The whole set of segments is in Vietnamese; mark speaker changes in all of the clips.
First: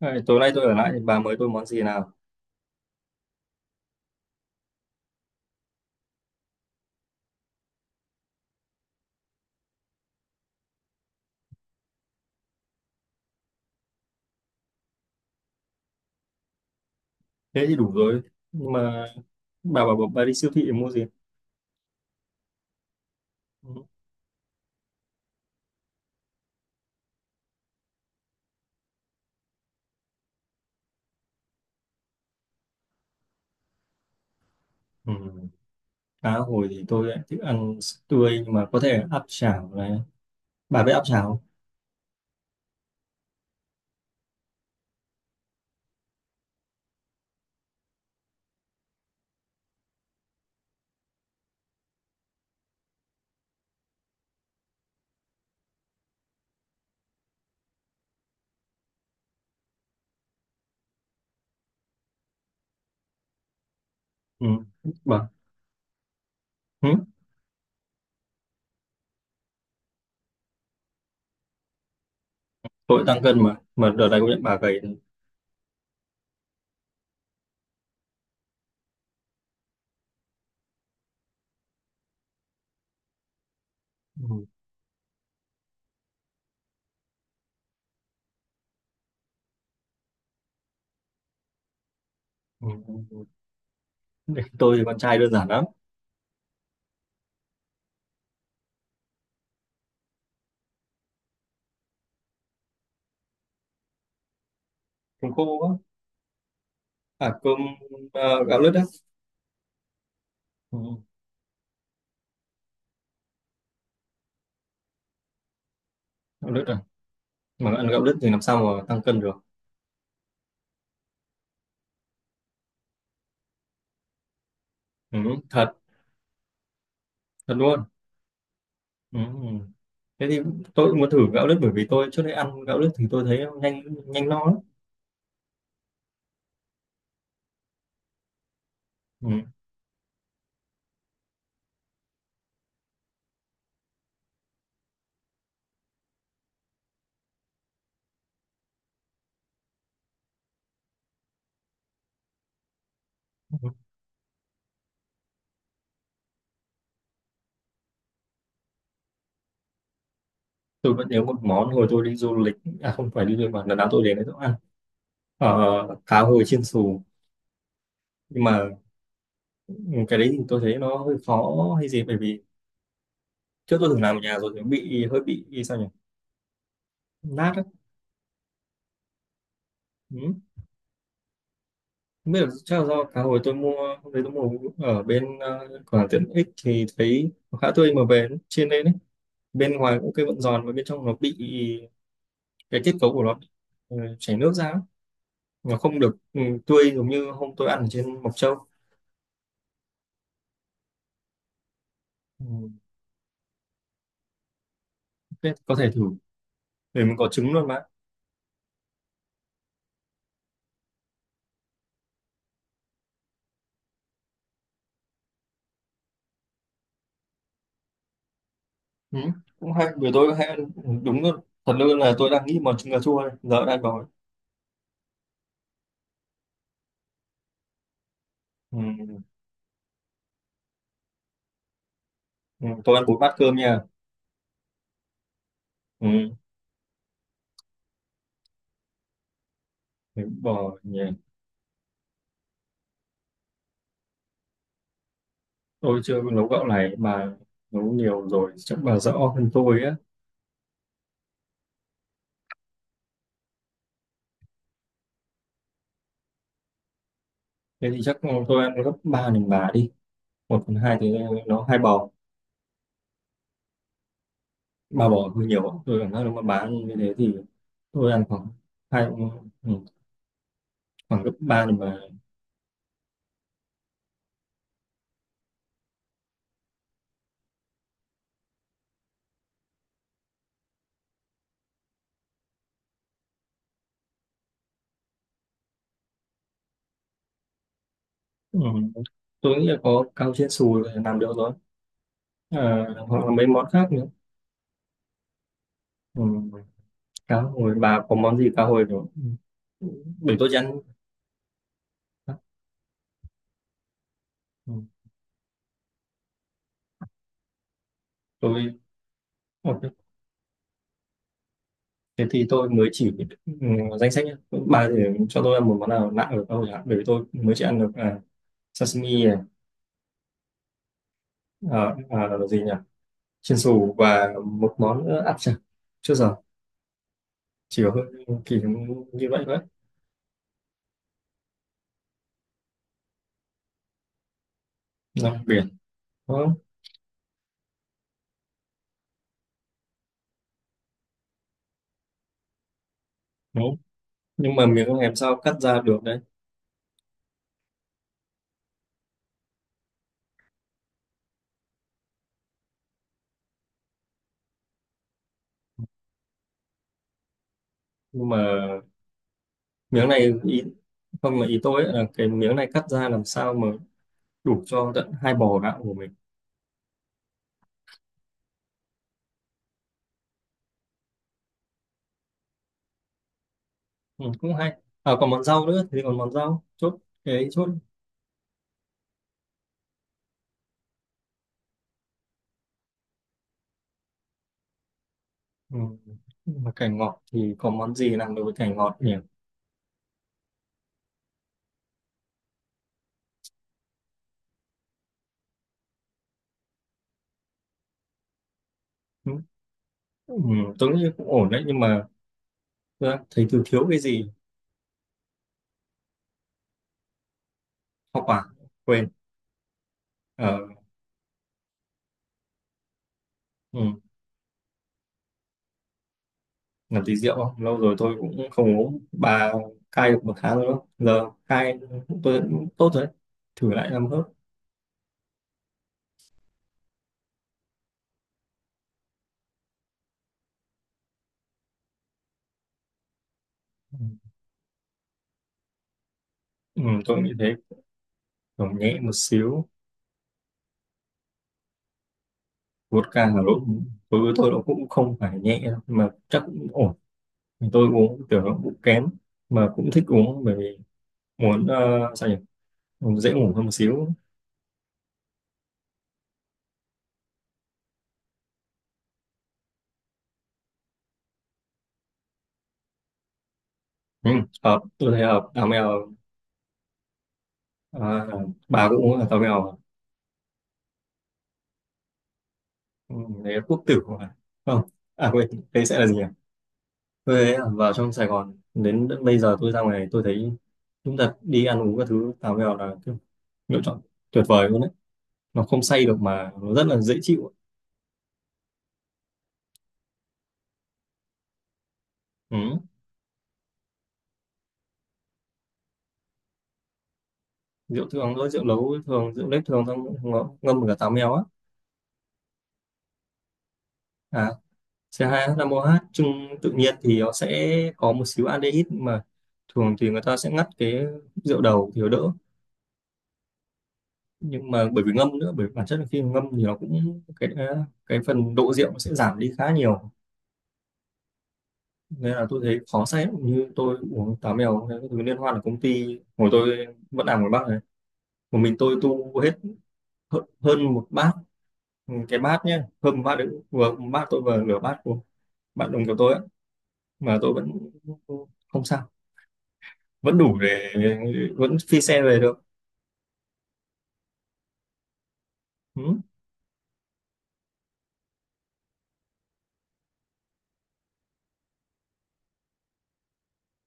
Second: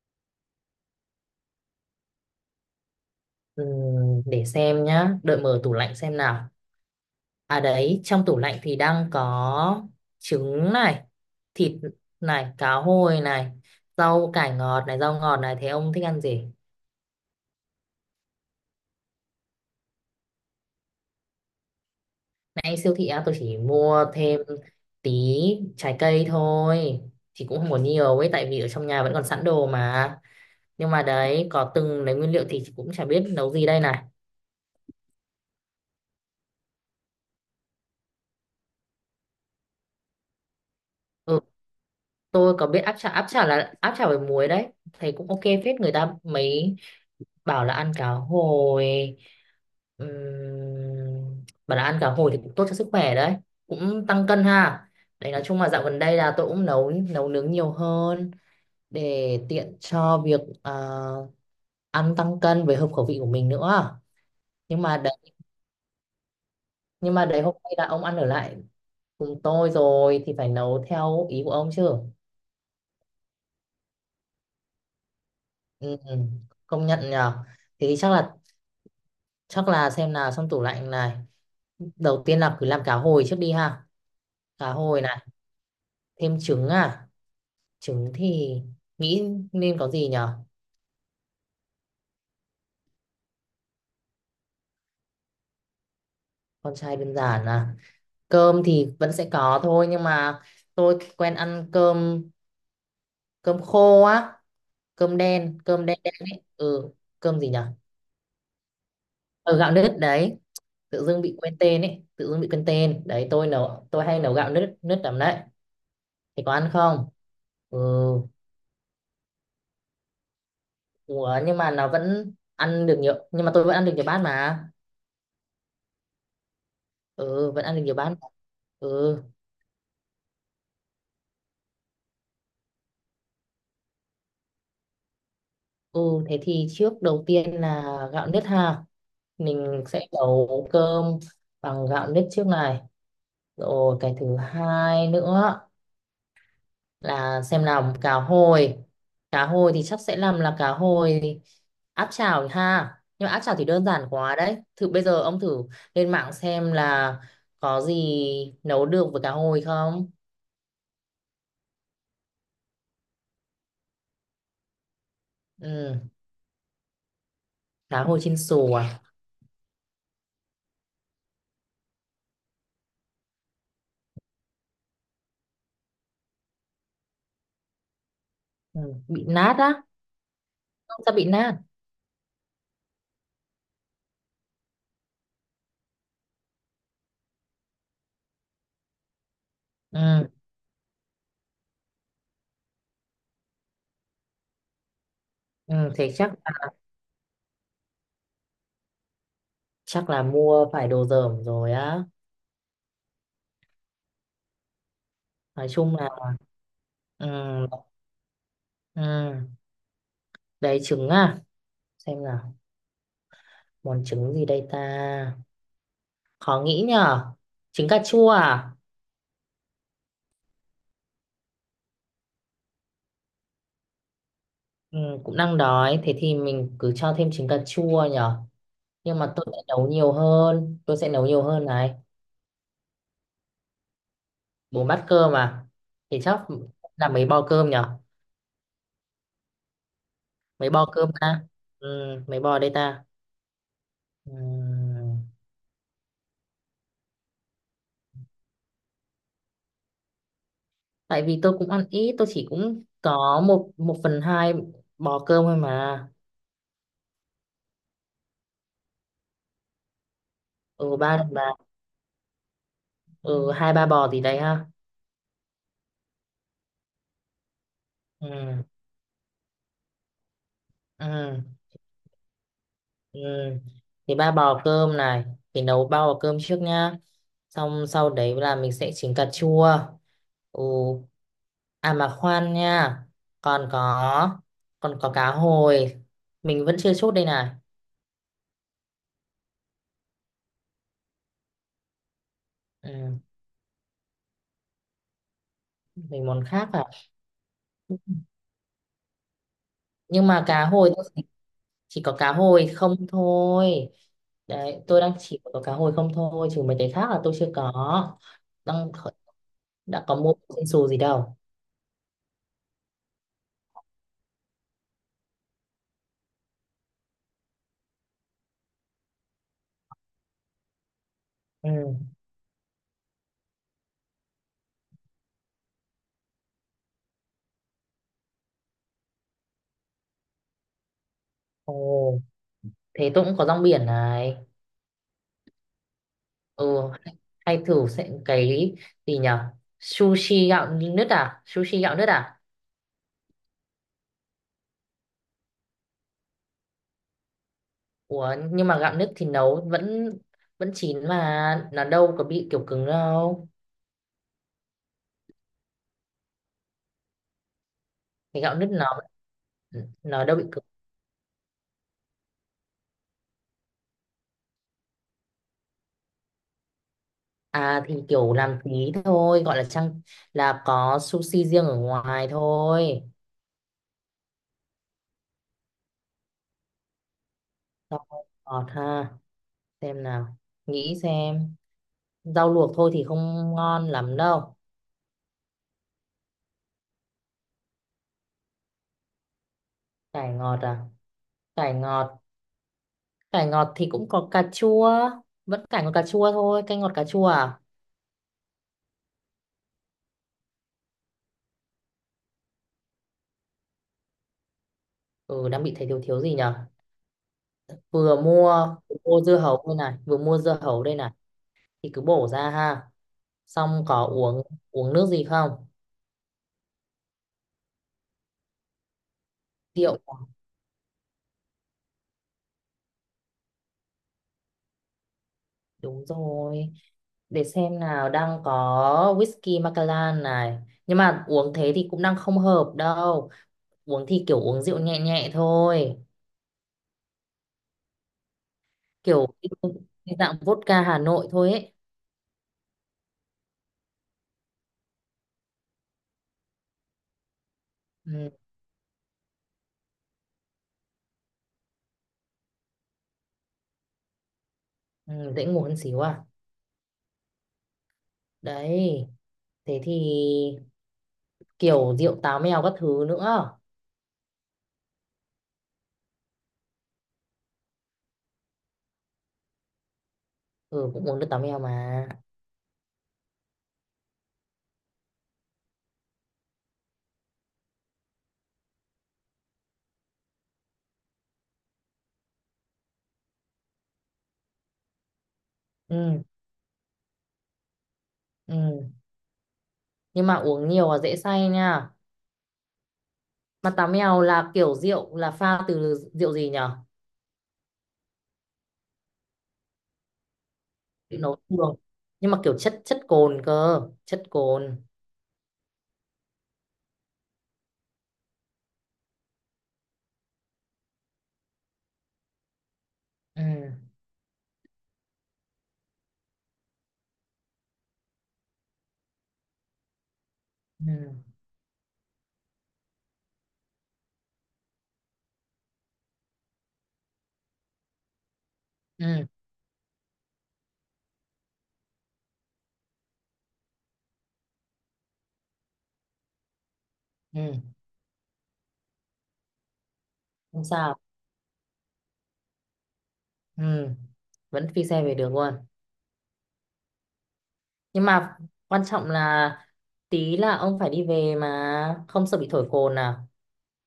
Speaker 1: Này, tối nay tôi ở lại thì bà mời tôi món gì nào?
Speaker 2: Để xem nhá, đợi mở tủ lạnh xem nào. À đấy, trong tủ lạnh thì đang có trứng này, thịt này, cá hồi này, rau cải ngọt này, rau ngọt này. Thế ông thích ăn gì?
Speaker 1: Thế thì đủ rồi. Nhưng mà bà bảo bà đi siêu thị để mua gì?
Speaker 2: Nãy siêu thị á, tôi chỉ
Speaker 1: Ừ.
Speaker 2: mua thêm tí trái cây thôi. Thì cũng không có nhiều ấy, tại vì ở trong nhà vẫn còn sẵn đồ mà. Nhưng mà đấy, có từng lấy nguyên liệu thì chị cũng chả biết nấu gì đây này.
Speaker 1: Ừ. Cá hồi thì tôi lại thích ăn tươi, nhưng mà có thể áp chảo này. Bà biết áp chảo không?
Speaker 2: Ừ, tôi có biết áp chả là áp chả với muối đấy. Thấy cũng ok phết, người ta mấy bảo là ăn cá hồi, bảo là ăn cá hồi thì cũng tốt cho sức khỏe đấy, cũng tăng cân ha. Đấy, nói chung là dạo gần đây là tôi cũng nấu nấu nướng nhiều hơn, để tiện cho việc ăn tăng cân với hợp khẩu vị của mình nữa.
Speaker 1: Ừ.
Speaker 2: Nhưng mà đấy,
Speaker 1: Bà. Ừ.
Speaker 2: hôm nay là ông ăn ở lại cùng tôi rồi thì phải nấu theo ý của ông chứ.
Speaker 1: Tôi tăng cân mà. Mà đợt này công nhận bà gầy.
Speaker 2: Ừ, ừ, công nhận nhờ. Thì chắc là, xem nào, trong tủ lạnh này đầu tiên là cứ làm cá hồi trước đi ha.
Speaker 1: Ừ.
Speaker 2: Cá hồi này, thêm trứng à, trứng thì nghĩ nên có gì nhở.
Speaker 1: Ừ. Để tôi, thì con trai đơn giản lắm.
Speaker 2: Con trai đơn giản à, cơm thì vẫn sẽ có thôi nhưng mà tôi quen ăn cơm, cơm khô á,
Speaker 1: Cơm khô quá.
Speaker 2: cơm đen đen ấy. Ừ,
Speaker 1: À
Speaker 2: cơm gì
Speaker 1: cơm,
Speaker 2: nhở,
Speaker 1: gạo lứt á.
Speaker 2: ở gạo nếp đấy.
Speaker 1: Ừ.
Speaker 2: Tự dưng bị quên tên đấy, tôi nấu, tôi hay nấu gạo nếp nếp lắm đấy. Thì
Speaker 1: Gạo
Speaker 2: có
Speaker 1: lứt
Speaker 2: ăn
Speaker 1: à.
Speaker 2: không?
Speaker 1: Mà
Speaker 2: Ừ.
Speaker 1: ăn gạo lứt thì làm sao mà tăng cân được.
Speaker 2: Ủa, nhưng mà nó vẫn ăn được nhiều, nhưng mà tôi vẫn ăn được nhiều bát mà.
Speaker 1: Ừ. Thật.
Speaker 2: Ừ,
Speaker 1: Thật
Speaker 2: vẫn ăn
Speaker 1: luôn.
Speaker 2: được nhiều bát.
Speaker 1: Ừ.
Speaker 2: Ừ.
Speaker 1: Thế thì tôi cũng muốn thử gạo lứt, bởi vì tôi trước đây ăn gạo lứt thì tôi thấy nó nhanh nhanh no lắm.
Speaker 2: Ừ, thế thì trước đầu tiên là gạo nếp ha.
Speaker 1: Ừ.
Speaker 2: Mình sẽ nấu cơm bằng gạo nếp trước này. Rồi cái thứ hai nữa là xem làm cá hồi. Cá hồi thì chắc sẽ làm là cá hồi áp chảo ha. Nhưng mà áp chảo thì đơn giản quá đấy. Thử bây giờ ông thử lên mạng xem là có gì nấu được với cá hồi không?
Speaker 1: Tôi vẫn nhớ một món hồi tôi đi du lịch, à không phải đi du lịch, mà lần nào tôi đến đấy tôi cũng ăn, ờ,
Speaker 2: Ừ,
Speaker 1: cá hồi chiên xù.
Speaker 2: cá hồi chiên
Speaker 1: Nhưng mà
Speaker 2: xù à?
Speaker 1: ừ, cái đấy thì tôi thấy nó hơi khó hay gì, bởi vì trước tôi từng làm ở nhà rồi thì nó bị hơi bị sao nhỉ, nát á.
Speaker 2: Ừ, bị nát á.
Speaker 1: Ừ.
Speaker 2: Không sao bị nát.
Speaker 1: Không biết, là chắc là do cá hồi tôi mua, hôm đấy tôi mua ở bên cửa hàng tiện ích, thì thấy nó khá tươi mà về nó chiên lên đấy, bên ngoài cũng cái
Speaker 2: Ừ,
Speaker 1: vẫn giòn và bên trong nó bị, cái kết cấu của nó bị, chảy nước ra mà
Speaker 2: ừ,
Speaker 1: không
Speaker 2: thế
Speaker 1: được
Speaker 2: chắc
Speaker 1: tươi, giống như hôm tôi ăn ở trên Mộc Châu.
Speaker 2: chắc là mua phải đồ dởm rồi á.
Speaker 1: ừ, Thế
Speaker 2: Nói
Speaker 1: có thể
Speaker 2: chung
Speaker 1: thử,
Speaker 2: là
Speaker 1: để mình có trứng
Speaker 2: ừ,
Speaker 1: luôn mà.
Speaker 2: ừ. Đấy, trứng à, xem nào, món trứng gì đây ta, khó nghĩ nhở. Trứng cà chua à?
Speaker 1: Ừ. Cũng hay, bởi tôi hay ăn, đúng luôn, thật luôn là tôi đang nghĩ món trứng cà chua đây. Giờ đã ăn bò.
Speaker 2: Ừ, cũng đang đói, thế thì mình cứ cho thêm trứng cà chua nhở.
Speaker 1: Ừ.
Speaker 2: Nhưng mà tôi sẽ nấu nhiều hơn, này.
Speaker 1: Ừ. Tôi ăn 4 bát cơm nha.
Speaker 2: Bốn bát cơm à?
Speaker 1: Ừ.
Speaker 2: Thì chắc là mấy bò cơm nhở,
Speaker 1: Đúng
Speaker 2: mấy
Speaker 1: rồi
Speaker 2: bò
Speaker 1: nhỉ.
Speaker 2: cơm ta. Ừ, mấy bò đây ta. Ừ.
Speaker 1: Tôi chưa nấu gạo này mà, nấu nhiều rồi chắc bà rõ hơn tôi á.
Speaker 2: Tại vì tôi cũng ăn ít, tôi chỉ cũng có một một phần hai bò cơm thôi mà.
Speaker 1: Thế thì chắc tôi ăn gấp 3 lần bà đi. Một phần
Speaker 2: Ừ,
Speaker 1: hai
Speaker 2: ba
Speaker 1: thì
Speaker 2: ba.
Speaker 1: nó hai bò,
Speaker 2: Ừ, hai ba bò gì đấy ha.
Speaker 1: ba bò hơi nhiều tôi cảm giác, nếu mà bà ăn như thế thì tôi ăn khoảng
Speaker 2: Ừ.
Speaker 1: hai, ừ, khoảng gấp
Speaker 2: Ừ.
Speaker 1: ba lần bà.
Speaker 2: Ừ. Thì ba bò cơm này, thì nấu ba bò cơm trước nhá, xong sau đấy là mình sẽ chỉnh cà chua. Ừ, à mà khoan nha, còn có, cá hồi mình vẫn chưa chốt đây này.
Speaker 1: Ừ. Tôi nghĩ là có cao chiên xù là làm được rồi, à,
Speaker 2: Ừ,
Speaker 1: hoặc là mấy món khác nữa. Ừ.
Speaker 2: mình món khác à?
Speaker 1: Cá hồi, bà có món gì cá hồi nữa. Ừ.
Speaker 2: Nhưng
Speaker 1: Để
Speaker 2: mà
Speaker 1: tôi
Speaker 2: cá
Speaker 1: ăn.
Speaker 2: hồi tôi chỉ có cá hồi không thôi.
Speaker 1: Ừ.
Speaker 2: Đấy, tôi đang chỉ có cá hồi không thôi, chứ mấy cái khác là tôi chưa có,
Speaker 1: Tôi
Speaker 2: đang
Speaker 1: ok.
Speaker 2: đã có mua trên xù gì đâu.
Speaker 1: Thế thì tôi mới chỉ, ừ, danh sách nhá. Bà thì cho tôi ăn một món nào lạ ở cá hồi hả, bởi vì tôi mới chỉ ăn được, à, sashimi này,
Speaker 2: Ừ.
Speaker 1: là gì nhỉ, chiên xù và một món nữa áp chảo. Chưa giờ chỉ có, hơi kỳ như vậy thôi.
Speaker 2: Ồ, thế tôi cũng có rong biển này.
Speaker 1: Nào, biển đúng không?
Speaker 2: Ừ, hay, thử sẽ cái gì nhở. Sushi gạo nứt à,
Speaker 1: Đúng. Nhưng mà miếng em sao cắt ra được đấy.
Speaker 2: ủa nhưng mà gạo nứt thì nấu vẫn vẫn chín mà, nó đâu có bị kiểu cứng đâu.
Speaker 1: Nhưng mà
Speaker 2: Cái gạo nứt nó
Speaker 1: miếng này
Speaker 2: đâu bị
Speaker 1: ý,
Speaker 2: cứng.
Speaker 1: không mà ý tôi ấy là cái miếng này cắt ra làm sao mà đủ cho tận hai bò gạo của mình.
Speaker 2: À thì kiểu làm tí thôi, gọi là trang, là có sushi riêng ở ngoài thôi.
Speaker 1: Ừ, cũng hay. À, còn món rau nữa thì còn món rau chốt, cái ấy chốt.
Speaker 2: Rau ngọt ha, xem nào, nghĩ xem. Rau luộc thôi thì không ngon lắm đâu.
Speaker 1: Ừ. Mà cải ngọt thì có món gì làm được với cải ngọt nhỉ.
Speaker 2: Cải ngọt à, cải ngọt, cải ngọt thì cũng có cà chua, vẫn cải ngọt cà chua thôi, canh ngọt cà chua à.
Speaker 1: Ừ. Ừ, tôi nghĩ cũng ổn đấy, nhưng mà tôi đang thấy thiếu thiếu cái gì.
Speaker 2: Ừ, đang bị thấy thiếu thiếu gì nhở.
Speaker 1: Hoa quả,
Speaker 2: Vừa
Speaker 1: quên.
Speaker 2: mua dưa hấu đây này,
Speaker 1: Ờ,
Speaker 2: thì cứ bổ ra ha,
Speaker 1: ừ.
Speaker 2: xong có uống uống nước gì không?
Speaker 1: Làm tí rượu không, lâu rồi tôi cũng không uống bà.
Speaker 2: Rượu.
Speaker 1: Cai được 1 tháng rồi đó. Giờ cai tôi cũng tốt rồi đấy. Thử lại 5 hớp.
Speaker 2: Đúng rồi. Để xem nào, đang có whisky Macallan này. Nhưng mà uống thế thì cũng đang không hợp đâu. Uống thì
Speaker 1: Ừ.
Speaker 2: kiểu uống rượu nhẹ nhẹ thôi.
Speaker 1: Ừ, tôi nghĩ thế, còn nhẹ một
Speaker 2: Kiểu
Speaker 1: xíu.
Speaker 2: cái dạng vodka Hà Nội thôi ấy.
Speaker 1: Vodka Hà Nội đối với tôi nó cũng không phải nhẹ đâu, mà chắc cũng ổn. Thì tôi uống
Speaker 2: Ừ,
Speaker 1: kiểu nó cũng kém, mà cũng thích uống bởi vì muốn, sao nhỉ, muốn dễ ngủ hơn một xíu.
Speaker 2: ừ, dễ ngủ hơn xíu à. Đấy, thế thì kiểu rượu táo mèo các thứ nữa.
Speaker 1: Ừ. Hợp, tôi thấy hợp táo mèo. À, bà cũng uống là táo mèo à?
Speaker 2: Ừ, cũng uống được táo mèo mà.
Speaker 1: Ừ, đấy là quốc tử mà. Không, à quên, đấy sẽ là gì nhỉ. Tôi thấy là vào trong Sài Gòn đến bây giờ tôi ra ngoài tôi thấy, chúng ta đi ăn uống các thứ, táo mèo là kiểu lựa chọn tuyệt vời luôn đấy. Nó không say được
Speaker 2: Ừ,
Speaker 1: mà nó rất là dễ chịu.
Speaker 2: ừ. Nhưng mà uống nhiều là dễ say nha.
Speaker 1: Ừ.
Speaker 2: Mà táo mèo là kiểu rượu là pha từ rượu gì nhỉ?
Speaker 1: Rượu thường thôi, rượu nấu thường, rượu nếp thường, xong ngâm cả táo
Speaker 2: Chữ
Speaker 1: mèo
Speaker 2: nấu
Speaker 1: á.
Speaker 2: thường, nhưng mà kiểu chất chất cồn cơ, chất
Speaker 1: À,
Speaker 2: cồn.
Speaker 1: C2H5OH chung tự nhiên thì nó sẽ có một xíu aldehyde, nhưng mà thường thì người ta sẽ ngắt cái rượu đầu thì nó đỡ.
Speaker 2: Ừ.
Speaker 1: Nhưng mà bởi vì ngâm nữa, bởi vì bản chất là khi mà ngâm thì nó cũng cái, à, cái phần độ rượu nó sẽ giảm đi khá nhiều.
Speaker 2: Ừ.
Speaker 1: Nên là tôi thấy khó say lắm. Như tôi uống táo mèo cái thứ liên hoan ở công ty hồi tôi vẫn làm ở Bắc này, một mình tôi
Speaker 2: Ừ.
Speaker 1: tu hết hơn hơn một bát. Ừ, cái bát nhé, hơn một bát đấy, vừa một bát tôi vừa nửa bát bạn đồng của tôi á, mà tôi
Speaker 2: Ừ,
Speaker 1: vẫn không sao, vẫn đủ
Speaker 2: không
Speaker 1: để
Speaker 2: sao.
Speaker 1: vẫn phi xe về được.
Speaker 2: Ừ, vẫn phi xe về được luôn.
Speaker 1: Ừ.
Speaker 2: Nhưng mà quan trọng là tí là ông phải đi về mà không sợ bị thổi cồn à.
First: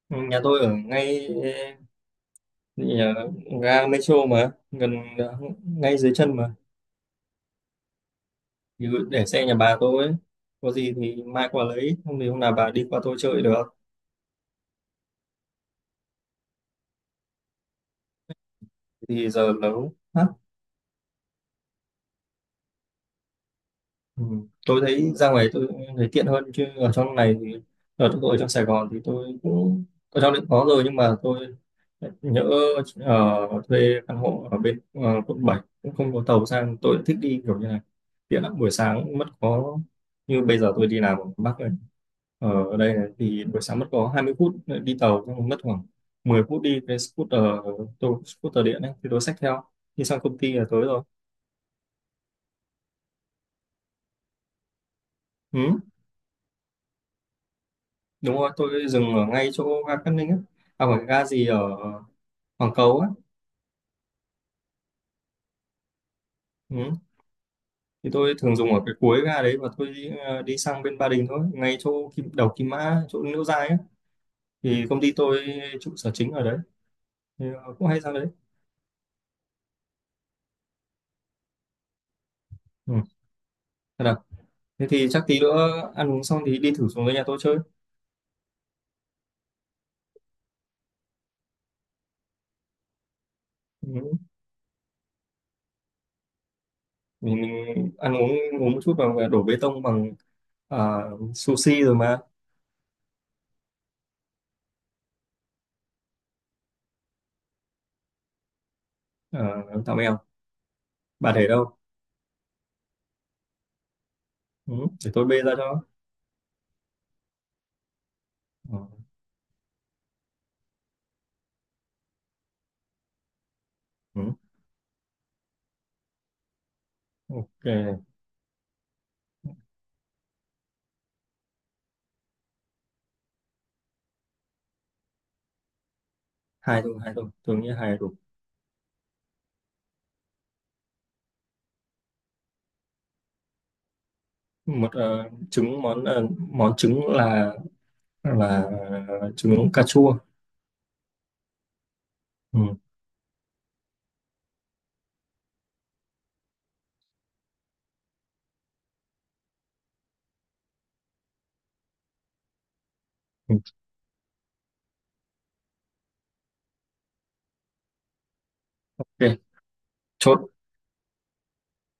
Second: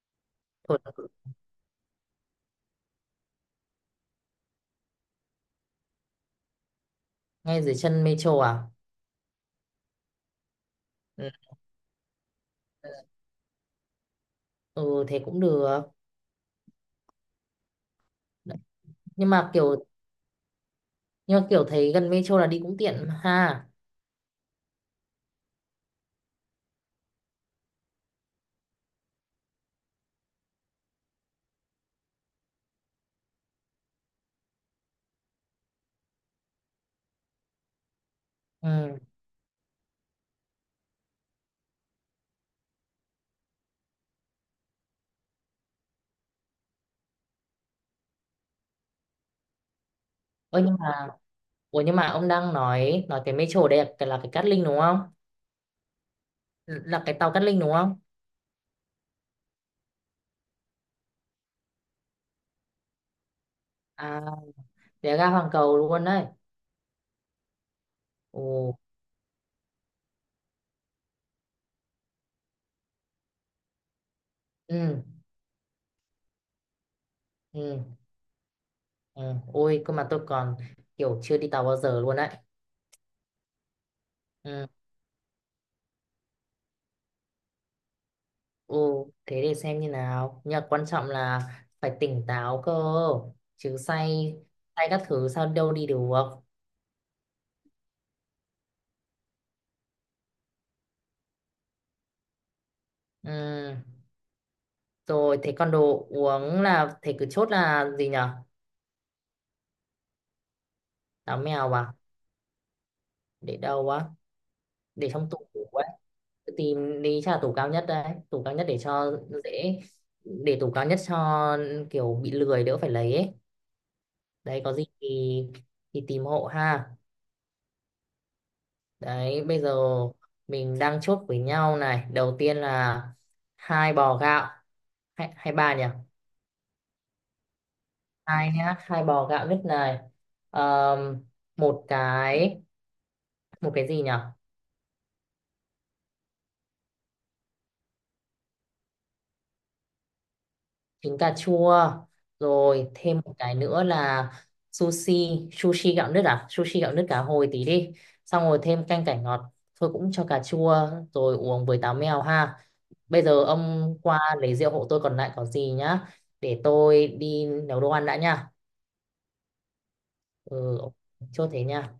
Speaker 1: Nhà tôi ở
Speaker 2: Thổi.
Speaker 1: ngay nhà ga metro mà, gần ngay dưới chân mà.
Speaker 2: Ngay dưới chân metro à?
Speaker 1: Thì để xe nhà bà tôi ấy. Có gì thì
Speaker 2: Ừ,
Speaker 1: mai qua lấy, không thì hôm nào bà đi qua tôi chơi được.
Speaker 2: ừ thế cũng được. Đấy,
Speaker 1: Thì
Speaker 2: nhưng mà
Speaker 1: giờ
Speaker 2: kiểu,
Speaker 1: nấu hả?
Speaker 2: thấy gần metro là đi cũng tiện mà ha.
Speaker 1: Ừ. Tôi thấy ra ngoài tôi thấy tiện hơn, chứ ở trong này thì, ở tôi ở trong Sài Gòn thì tôi cũng ở trong định có rồi, nhưng mà tôi nhỡ ở thuê căn hộ ở bên quận 7, cũng không có tàu sang, tôi lại thích đi kiểu như này tiện lắm, buổi
Speaker 2: Ừ.
Speaker 1: sáng mất có, như bây giờ tôi đi làm ở Bắc này, ở đây này, thì buổi sáng mất có 20 phút đi tàu, xong mất khoảng 10 phút đi cái scooter, tôi scooter điện ấy, thì tôi xách theo đi sang công ty
Speaker 2: Ôi,
Speaker 1: là
Speaker 2: nhưng
Speaker 1: tới rồi.
Speaker 2: mà, ủa nhưng mà ông đang nói cái metro đây là cái, là cái Cát Linh đúng không,
Speaker 1: Ừ.
Speaker 2: là cái tàu Cát Linh đúng không?
Speaker 1: Đúng rồi, tôi dừng ở ngay chỗ ga Cát Linh á, à phải ga gì ở Hoàng Cầu á.
Speaker 2: À, để ra Hoàng Cầu luôn đấy.
Speaker 1: Ừ. Thì tôi
Speaker 2: Ồ.
Speaker 1: thường dùng ở cái cuối ga đấy, và tôi đi, đi sang bên Ba Đình thôi, ngay chỗ kim, đầu Kim Mã, chỗ Liễu Giai á. Thì công
Speaker 2: Ừ.
Speaker 1: ty tôi trụ sở chính ở đấy, thì
Speaker 2: Ừ.
Speaker 1: cũng hay sang đấy.
Speaker 2: Ừ. Ôi cơ mà tôi còn kiểu chưa đi tàu bao giờ luôn đấy.
Speaker 1: Ừ. Thật à.
Speaker 2: Ừ.
Speaker 1: Thế thì chắc tí nữa ăn uống xong thì đi thử xuống dưới nhà tôi chơi.
Speaker 2: Ồ thế để xem như nào, nhưng mà quan trọng là phải tỉnh táo cơ, chứ
Speaker 1: Ừ.
Speaker 2: say say các thứ sao đâu đi được.
Speaker 1: mình ăn uống, uống một chút và đổ bê tông bằng, sushi rồi mà.
Speaker 2: Ừ. Rồi thế còn đồ uống là thế cứ chốt là gì nhở?
Speaker 1: Tạm bèo, bà
Speaker 2: Táo
Speaker 1: để
Speaker 2: mèo
Speaker 1: đâu.
Speaker 2: à, để đâu á,
Speaker 1: Ừ.
Speaker 2: để
Speaker 1: Để tôi
Speaker 2: trong tủ.
Speaker 1: bê ra cho.
Speaker 2: Tìm đi, chắc là tủ cao nhất đấy, tủ cao nhất
Speaker 1: Ừ.
Speaker 2: để cho dễ. Để tủ cao nhất cho kiểu bị lười, đỡ phải lấy ấy.
Speaker 1: Ừ.
Speaker 2: Đấy, có gì thì tìm hộ ha.
Speaker 1: Ok.
Speaker 2: Đấy, bây giờ mình đang chốt với nhau này, đầu tiên là hai bò gạo, hay, ba nhỉ.
Speaker 1: Hai thôi, hai thôi, tôi nghĩ hai là đủ.
Speaker 2: Hai nhá, hai bò gạo nứt này. Ờm, một cái, gì nhỉ,
Speaker 1: Một, trứng, món trứng là, là trứng cà chua.
Speaker 2: trứng cà chua.
Speaker 1: Ừ.
Speaker 2: Rồi thêm một cái nữa là sushi, sushi gạo nứt à sushi gạo nứt cá hồi tí đi. Xong rồi thêm canh cải ngọt thôi, cũng cho cà chua. Rồi uống với táo mèo ha. Bây giờ
Speaker 1: Ừ.
Speaker 2: ông qua lấy rượu hộ tôi, còn lại có gì nhá. Để tôi đi nấu đồ ăn đã nha.
Speaker 1: Ok chốt.
Speaker 2: Ừ, ok. Chốt thế nha.